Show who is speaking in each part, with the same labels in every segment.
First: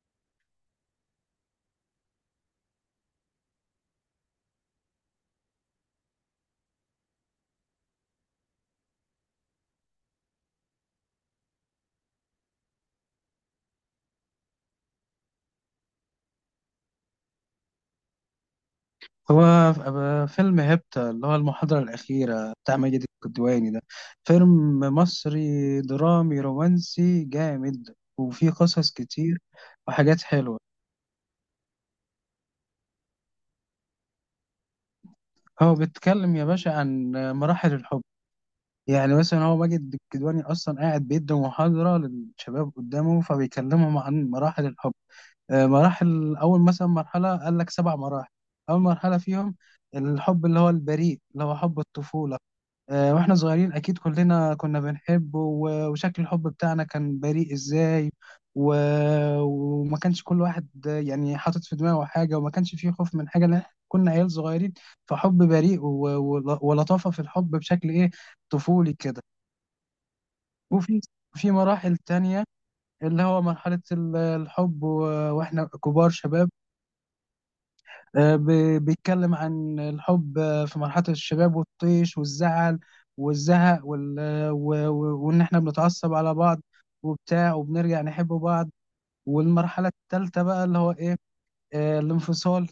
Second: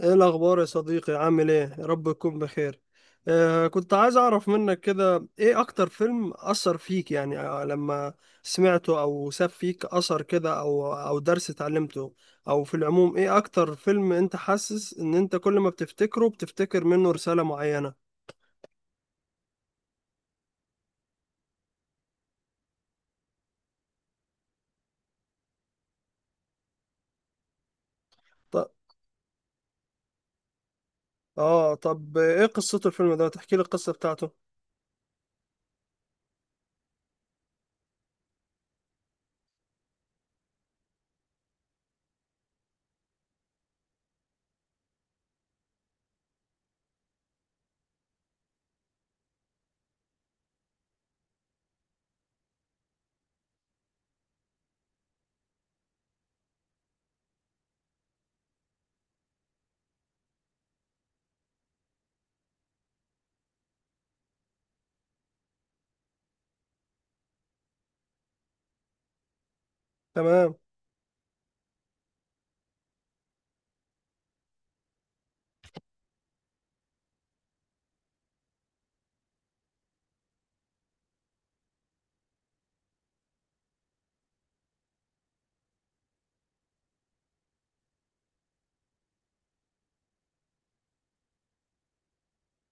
Speaker 1: ايه الاخبار يا صديقي؟ عامل ايه؟ يا رب تكون بخير. كنت عايز اعرف منك كده، ايه اكتر فيلم اثر فيك؟ يعني لما سمعته او ساب فيك اثر كده، او درس اتعلمته، او في العموم، ايه اكتر فيلم انت حاسس ان انت كل ما بتفتكره بتفتكر منه رسالة معينة؟
Speaker 2: فيلم هيبتا اللي هو المحاضرة الأخيرة بتاع ماجد الكدواني ده فيلم مصري درامي رومانسي جامد وفيه
Speaker 1: طب.
Speaker 2: قصص كتير وحاجات حلوة.
Speaker 1: اه طب ايه قصته الفيلم ده؟ تحكي لي القصة بتاعته.
Speaker 2: هو بيتكلم يا باشا عن مراحل الحب. يعني مثلا هو ماجد الكدواني أصلا قاعد بيدي محاضرة للشباب قدامه فبيكلمهم عن مراحل الحب. مراحل أول، مثلا مرحلة قال لك سبع مراحل. أول مرحلة فيهم الحب اللي هو البريء اللي هو حب الطفولة. واحنا صغيرين اكيد كلنا كنا بنحبه وشكل الحب بتاعنا كان بريء ازاي و... وما كانش كل واحد، يعني حاطط في دماغه حاجة، وما كانش فيه خوف من حاجة لان إحنا كنا عيال صغيرين. فحب بريء ولطافة في الحب بشكل ايه، طفولي كده.
Speaker 1: تمام.
Speaker 2: وفي في مراحل تانية اللي هو مرحلة الحب واحنا كبار شباب. بيتكلم عن الحب، في مرحلة الشباب والطيش والزعل والزهق وال... آه، و- و- وإن إحنا بنتعصب على بعض وبتاع وبنرجع نحب بعض. والمرحلة التالتة بقى اللي هو إيه؟ الانفصال،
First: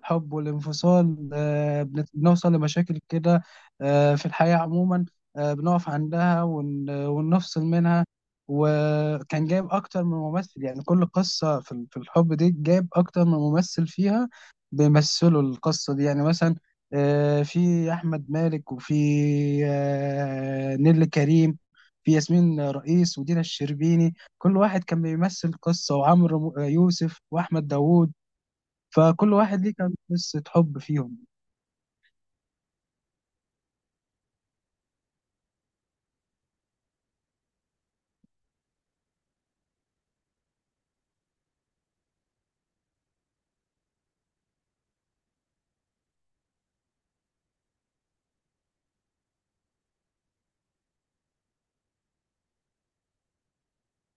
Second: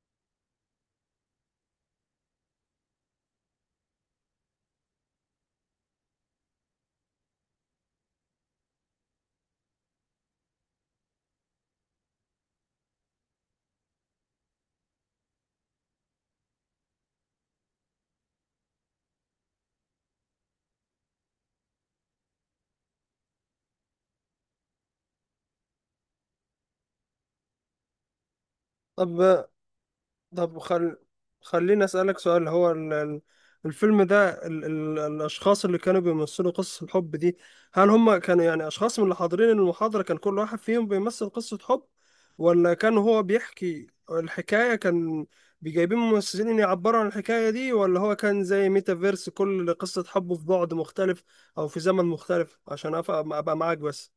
Speaker 2: الحب والانفصال. بنوصل لمشاكل كده، في الحياة عموما، بنقف عندها ونفصل منها. وكان جايب أكتر من ممثل، يعني كل قصة في في الحب دي جايب أكتر من ممثل فيها بيمثلوا القصة دي. يعني مثلا في أحمد مالك، وفي نيللي كريم، في ياسمين رئيس ودينا الشربيني، كل واحد كان بيمثل قصة، وعمرو يوسف وأحمد داوود، فكل
Speaker 1: طب
Speaker 2: واحد ليه كان قصة
Speaker 1: طب
Speaker 2: حب فيهم.
Speaker 1: خليني أسألك سؤال. هو الفيلم ده، الأشخاص اللي كانوا بيمثلوا قصة الحب دي، هل هم كانوا يعني أشخاص من اللي حاضرين المحاضرة، كان كل واحد فيهم بيمثل قصة حب؟ ولا كان هو بيحكي الحكاية، كان بيجايبين ممثلين يعبروا عن الحكاية دي؟ ولا هو كان زي ميتافيرس، كل قصة حبه في بعد مختلف أو في زمن مختلف؟ عشان أبقى معاك بس.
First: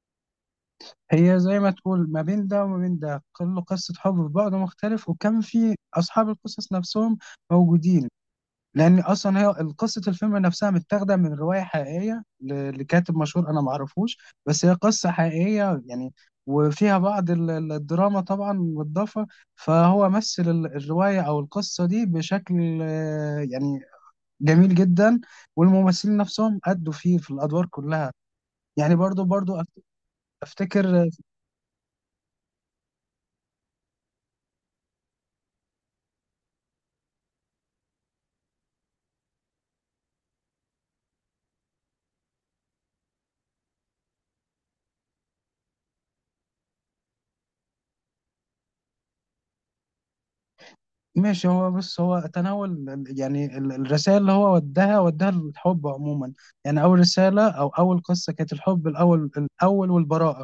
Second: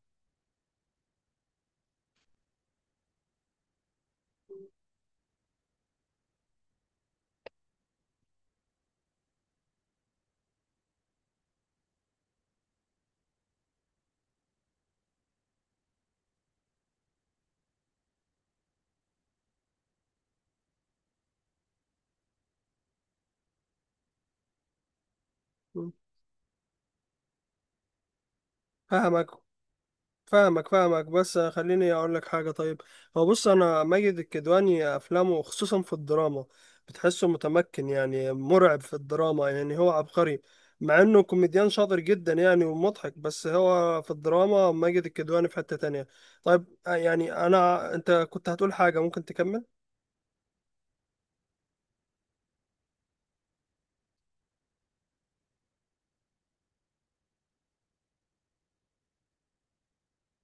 Speaker 2: هي زي ما تقول ما بين ده وما بين ده، كل قصة حب في بعض مختلف، وكان في أصحاب القصص نفسهم موجودين. لأن أصلا هي قصة الفيلم نفسها متاخدة من رواية حقيقية لكاتب مشهور أنا معرفوش، بس هي قصة حقيقية يعني، وفيها بعض الدراما طبعا مضافة. فهو مثل الرواية أو القصة دي بشكل يعني جميل جدا،
Speaker 1: مم.
Speaker 2: والممثلين نفسهم أدوا فيه في الأدوار كلها. يعني
Speaker 1: فاهمك، فاهمك، فاهمك،
Speaker 2: افتكر.
Speaker 1: بس خليني اقول لك حاجه. طيب، هو بص، انا ماجد الكدواني افلامه خصوصا في الدراما، بتحسه متمكن، يعني مرعب في الدراما، يعني هو عبقري. مع انه كوميديان شاطر جدا يعني ومضحك، بس هو في الدراما ماجد الكدواني في حته تانية. طيب يعني انا، انت كنت هتقول حاجه، ممكن تكمل.
Speaker 2: ماشي، هو بص هو تناول يعني الرسائل اللي هو وداها للحب عموما. يعني اول رسالة او اول قصة كانت الحب الاول الاول والبراءة.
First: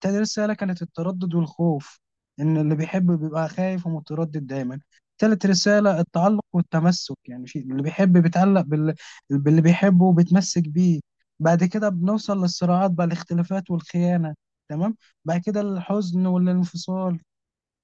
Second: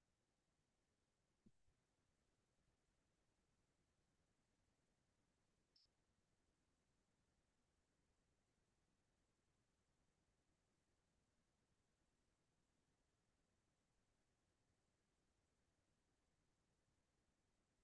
Speaker 2: تاني رسالة كانت التردد والخوف، ان اللي بيحب بيبقى خايف ومتردد دايما. تالت رسالة التعلق والتمسك، يعني في اللي بيحب بيتعلق باللي بيحبه وبيتمسك بيه. بعد كده بنوصل للصراعات بقى، الاختلافات والخيانة، تمام. بعد كده الحزن والانفصال.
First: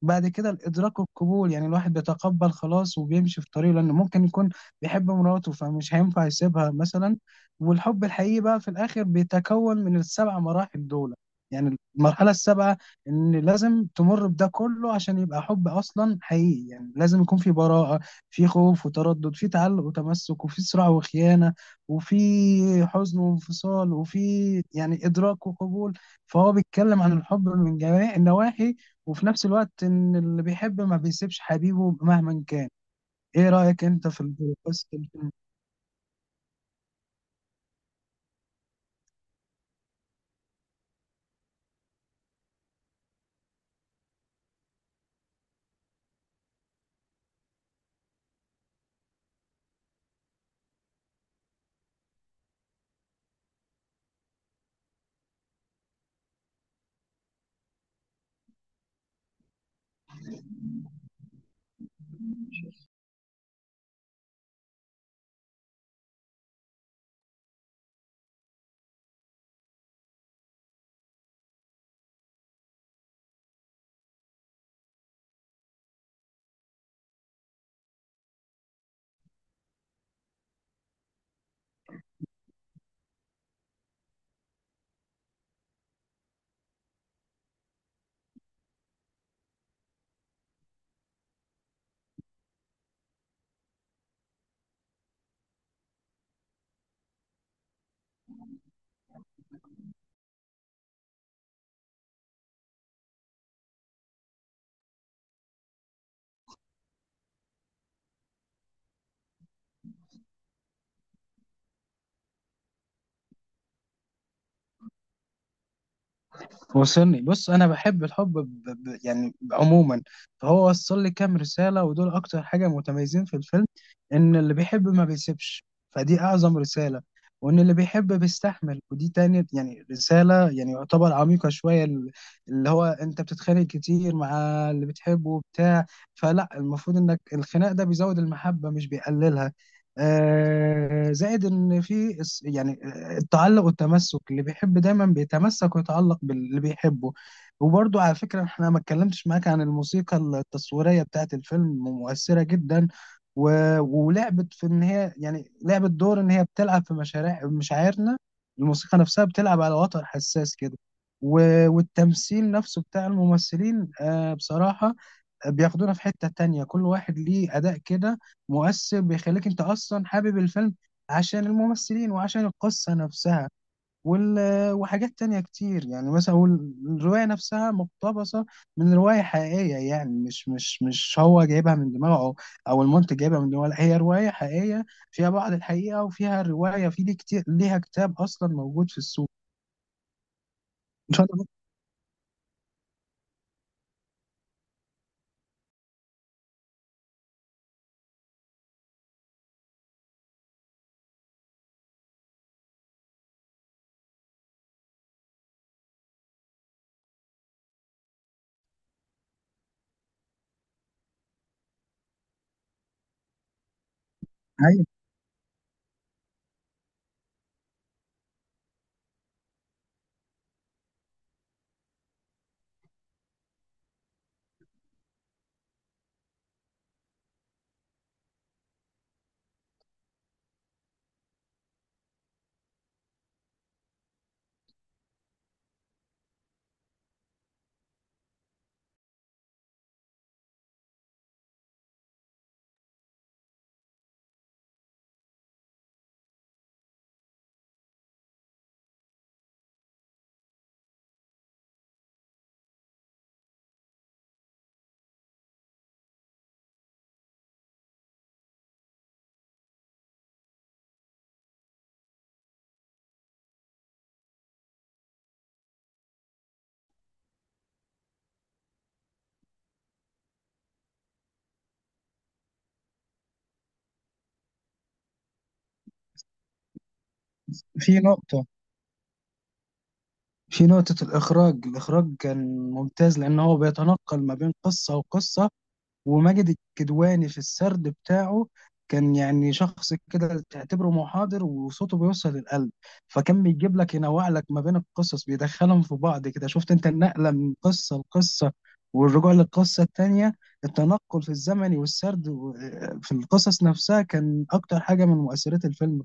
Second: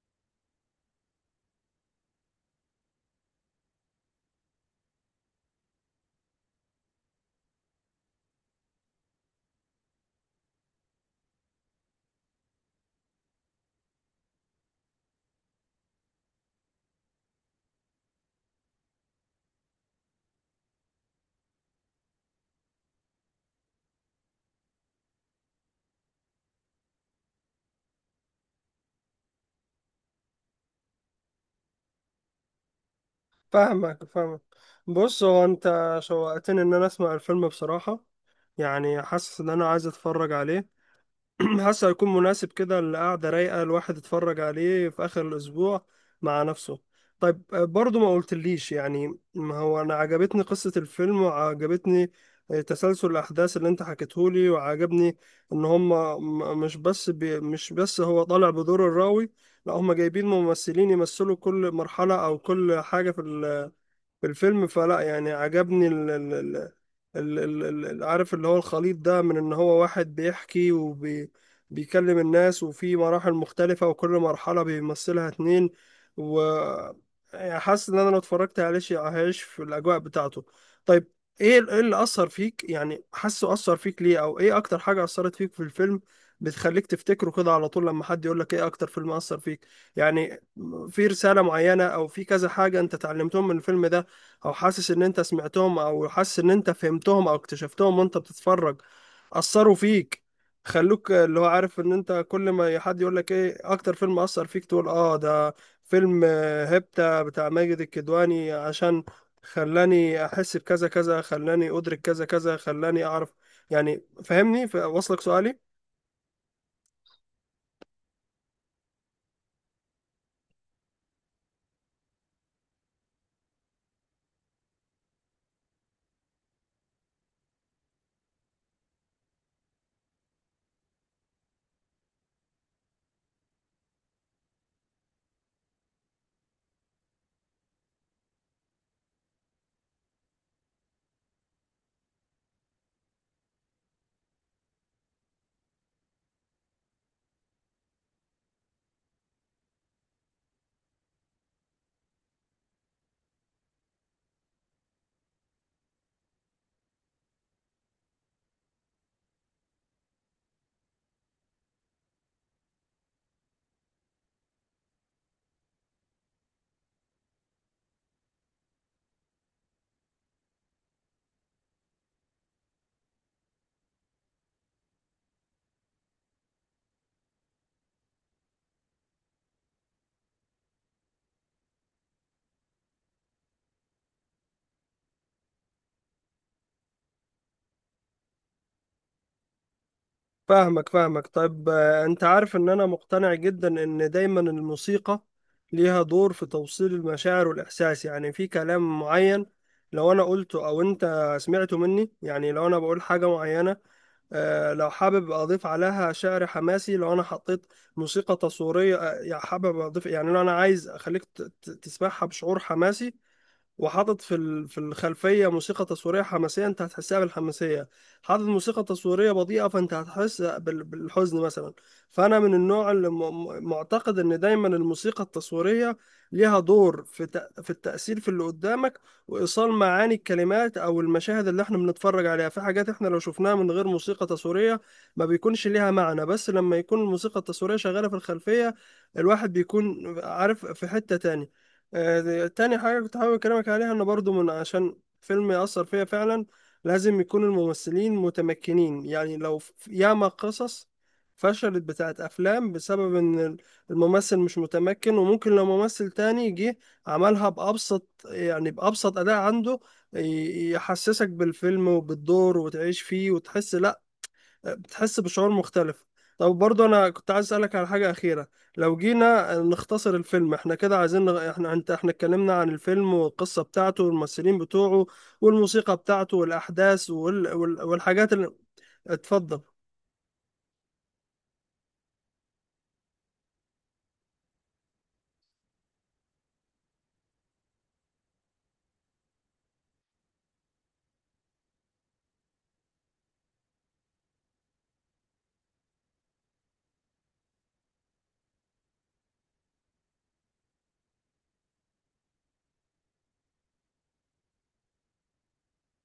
Speaker 2: بعد كده الادراك والقبول، يعني الواحد بيتقبل خلاص وبيمشي في طريقه لانه ممكن يكون بيحب مراته فمش هينفع يسيبها مثلا. والحب الحقيقي بقى في الاخر بيتكون من السبع مراحل دول، يعني المرحله السابعه، ان لازم تمر بده كله عشان يبقى حب اصلا حقيقي. يعني لازم يكون في براءه، في خوف وتردد، في تعلق وتمسك، وفي صراع وخيانه، وفي حزن وانفصال، وفي يعني ادراك وقبول. فهو بيتكلم عن الحب من جميع النواحي، وفي نفس الوقت ان اللي بيحب ما بيسيبش حبيبه مهما كان. ايه رأيك
Speaker 1: فاهمك،
Speaker 2: انت في
Speaker 1: فاهمك.
Speaker 2: في قصة
Speaker 1: بص،
Speaker 2: الفيلم؟
Speaker 1: هو انت شوقتني ان انا اسمع الفيلم بصراحه، يعني حاسس ان انا عايز اتفرج عليه. حاسه هيكون مناسب كده، القعده رايقه، الواحد يتفرج عليه في اخر الاسبوع مع نفسه. طيب، برضو ما قلتليش، يعني ما هو انا عجبتني قصه الفيلم، وعجبتني تسلسل الاحداث اللي انت حكيتهولي، وعجبني ان هم مش بس هو طالع بدور الراوي، لا هم جايبين ممثلين يمثلوا كل مرحله او كل حاجه في الفيلم، فلا يعني عجبني عارف اللي هو الخليط ده، من ان هو واحد بيحكي وبيكلم الناس، وفي مراحل مختلفة وكل مرحلة بيمثلها اتنين، و يعني حاسس ان انا لو اتفرجت عليه شيء هعيش في الاجواء بتاعته. طيب، ايه ايه اللي اثر فيك؟ يعني حاسه اثر فيك ليه، او ايه اكتر حاجة اثرت فيك في الفيلم بتخليك تفتكره كده على طول لما حد يقول لك ايه اكتر فيلم اثر فيك؟ يعني في رسالة معينة او في كذا حاجة انت اتعلمتهم من الفيلم ده، او حاسس ان انت سمعتهم، او حاسس ان انت فهمتهم او اكتشفتهم وانت بتتفرج، اثروا فيك، خلوك اللي هو عارف ان انت كل ما حد يقول لك ايه اكتر فيلم اثر فيك تقول اه ده فيلم هيبتا بتاع ماجد الكدواني، عشان خلاني احس بكذا كذا، خلاني ادرك كذا كذا، خلاني اعرف. يعني فاهمني؟ واصلك سؤالي؟
Speaker 2: وصلني، بص انا بحب الحب يعني عموما. فهو وصل لي كام رسالة، ودول اكتر حاجة متميزين في الفيلم. ان اللي بيحب ما بيسيبش، فدي اعظم رسالة. وان اللي بيحب بيستحمل، ودي تاني يعني رسالة يعني يعتبر عميقة شوية، اللي هو انت بتتخانق كتير مع اللي بتحبه وبتاع، فلا المفروض انك الخناق ده بيزود المحبة مش بيقللها. زائد ان في يعني التعلق والتمسك، اللي بيحب دايما بيتمسك ويتعلق باللي بيحبه. وبرضو على فكرة احنا ما اتكلمتش معاك عن الموسيقى التصويرية بتاعت الفيلم، مؤثرة جدا و... ولعبت في ان هي يعني لعبت دور ان هي بتلعب في مشاريع مشاعرنا. الموسيقى نفسها بتلعب على وتر حساس كده، و... والتمثيل نفسه بتاع الممثلين آه بصراحة بياخدونا في حتة تانية، كل واحد ليه أداء كده مؤثر بيخليك أنت أصلا حابب الفيلم عشان الممثلين وعشان القصة نفسها وال... وحاجات تانية كتير. يعني مثلا الرواية نفسها مقتبسة من رواية حقيقية، يعني مش هو جايبها من دماغه أو, أو المنتج جايبها من دماغه، لا، هي رواية حقيقية فيها بعض الحقيقة، وفيها رواية في دي كتير ليها كتاب أصلا موجود في السوق.
Speaker 1: فاهمك،
Speaker 2: إن
Speaker 1: فاهمك.
Speaker 2: شاء الله.
Speaker 1: طيب، انت عارف ان انا مقتنع جدا ان دايما الموسيقى ليها دور في توصيل المشاعر والاحساس. يعني في كلام معين لو انا قلته او انت سمعته مني، يعني لو انا بقول حاجة معينة، لو حابب اضيف عليها شعر حماسي، لو انا حطيت موسيقى تصويرية، يعني حابب اضيف، يعني لو انا عايز اخليك تسمعها بشعور حماسي، وحاطط في في
Speaker 2: أيوة.
Speaker 1: الخلفيه موسيقى تصويريه حماسيه، انت هتحسها بالحماسيه. حاطط موسيقى تصويريه بطيئه، فانت هتحس بالحزن مثلا. فانا من النوع اللي معتقد ان دايما الموسيقى التصويريه ليها دور في في التاثير في اللي قدامك، وايصال معاني الكلمات او المشاهد اللي احنا بنتفرج عليها. في حاجات احنا لو شفناها من غير موسيقى تصويريه ما بيكونش ليها معنى، بس لما يكون الموسيقى التصويريه شغاله في الخلفيه، الواحد بيكون عارف في حتة تانية. تاني حاجة كنت حابب أكلمك عليها، إن برضو من عشان فيلم يأثر فيا فعلا، لازم يكون الممثلين متمكنين. يعني لو ياما قصص فشلت بتاعت أفلام بسبب إن الممثل مش متمكن، وممكن لو ممثل تاني جه عملها بأبسط، يعني بأبسط أداء عنده يحسسك بالفيلم وبالدور وتعيش فيه، وتحس لأ، بتحس بشعور مختلف. طب برضه انا كنت عايز اسالك على حاجه اخيره. لو جينا نختصر الفيلم احنا كده، عايزين احنا انت، احنا اتكلمنا عن الفيلم والقصه بتاعته والممثلين بتوعه والموسيقى بتاعته والاحداث
Speaker 2: في
Speaker 1: والحاجات
Speaker 2: نقطة.
Speaker 1: اللي... اتفضل.
Speaker 2: في نقطة الإخراج، الإخراج كان ممتاز لأن هو بيتنقل ما بين قصة وقصة. وماجد الكدواني في السرد بتاعه كان يعني شخص كده تعتبره محاضر وصوته بيوصل للقلب، فكان بيجيب لك ينوع لك ما بين القصص، بيدخلهم في بعض كده، شفت أنت النقلة من قصة لقصة والرجوع للقصة التانية، التنقل في الزمن والسرد في القصص نفسها، كان أكتر حاجة من مؤثرات الفيلم.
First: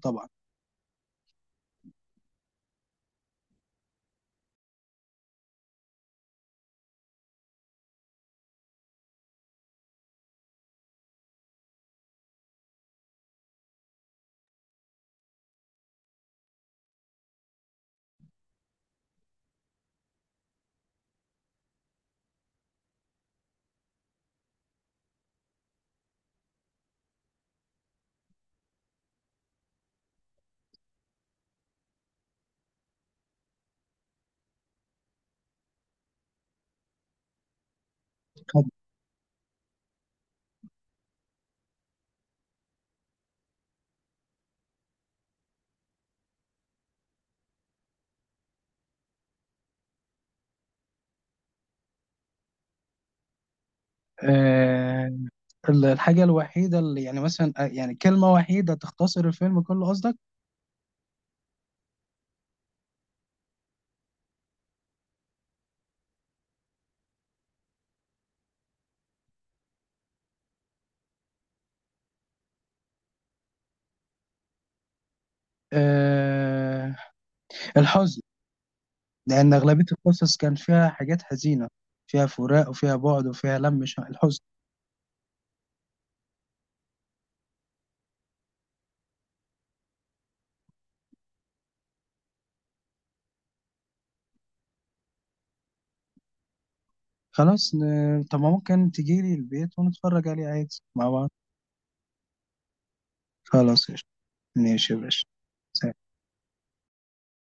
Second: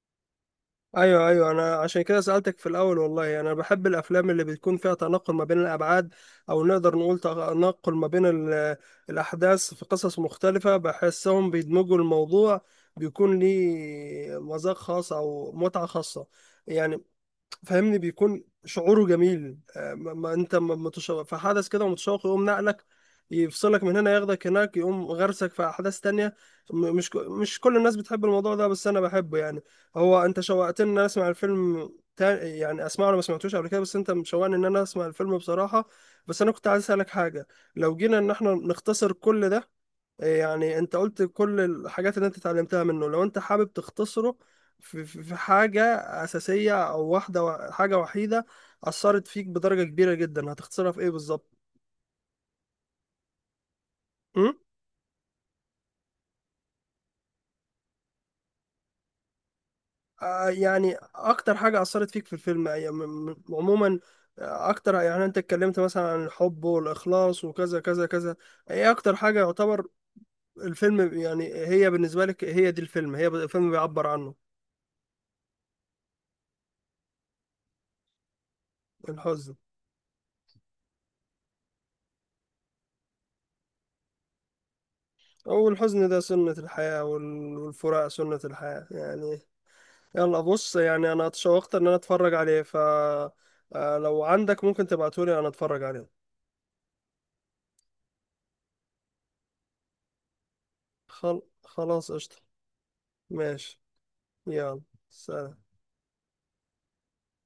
Speaker 1: ايوه، ايوه، انا عشان كده سألتك في الاول. والله انا بحب الافلام اللي بتكون فيها تناقل ما بين الابعاد، او نقدر نقول تناقل ما بين الاحداث في قصص مختلفة، بحسهم بيدمجوا الموضوع، بيكون ليه مذاق خاص او متعة خاصة يعني. فاهمني؟ بيكون شعوره جميل، ما ما انت ما متشوق في حدث كده، متشوق، يقوم نقلك، يفصلك من هنا، ياخدك هناك، يقوم غرسك في احداث تانية. مش كل الناس بتحب الموضوع ده، بس انا بحبه يعني. هو انت شوقتني ان انا اسمع الفيلم، يعني اسمعه، انا ما سمعتوش قبل كده، بس انت مشوقني ان انا اسمع الفيلم بصراحة. بس انا كنت عايز اسالك حاجة، لو جينا ان احنا
Speaker 2: طبعا.
Speaker 1: نختصر كل ده، يعني انت قلت كل الحاجات اللي انت اتعلمتها منه، لو انت حابب تختصره في حاجة أساسية أو واحدة، حاجة وحيدة أثرت فيك بدرجة كبيرة جدا، هتختصرها في إيه بالظبط؟ م؟
Speaker 2: الحاجة الوحيدة اللي يعني مثلا، يعني كلمة وحيدة تختصر الفيلم كله قصدك؟
Speaker 1: يعني أكتر حاجة أثرت فيك في الفيلم يعني عموما، أكتر، يعني أنت اتكلمت مثلا عن الحب والإخلاص وكذا كذا كذا، إيه أكتر حاجة يعتبر الفيلم، يعني هي بالنسبة لك هي دي الفيلم، هي الفيلم بيعبر عنه.
Speaker 2: أه، الحزن. لأن
Speaker 1: الحزن.
Speaker 2: أغلبية القصص كان فيها حاجات حزينة، فيها فراق وفيها بعد وفيها لم ش- الحزن.
Speaker 1: والحزن ده سنة الحياة، والفراق سنة الحياة يعني. يلا بص، يعني انا اتشوقت ان انا اتفرج عليه، ف لو عندك ممكن تبعتولي انا اتفرج عليه.
Speaker 2: خلاص، طب ما ممكن تجيلي البيت ونتفرج عليه عادي مع بعض.
Speaker 1: خلاص قشطة. ماشي.
Speaker 2: خلاص قشطة.
Speaker 1: يلا.
Speaker 2: ماشي يا باشا.
Speaker 1: سلام.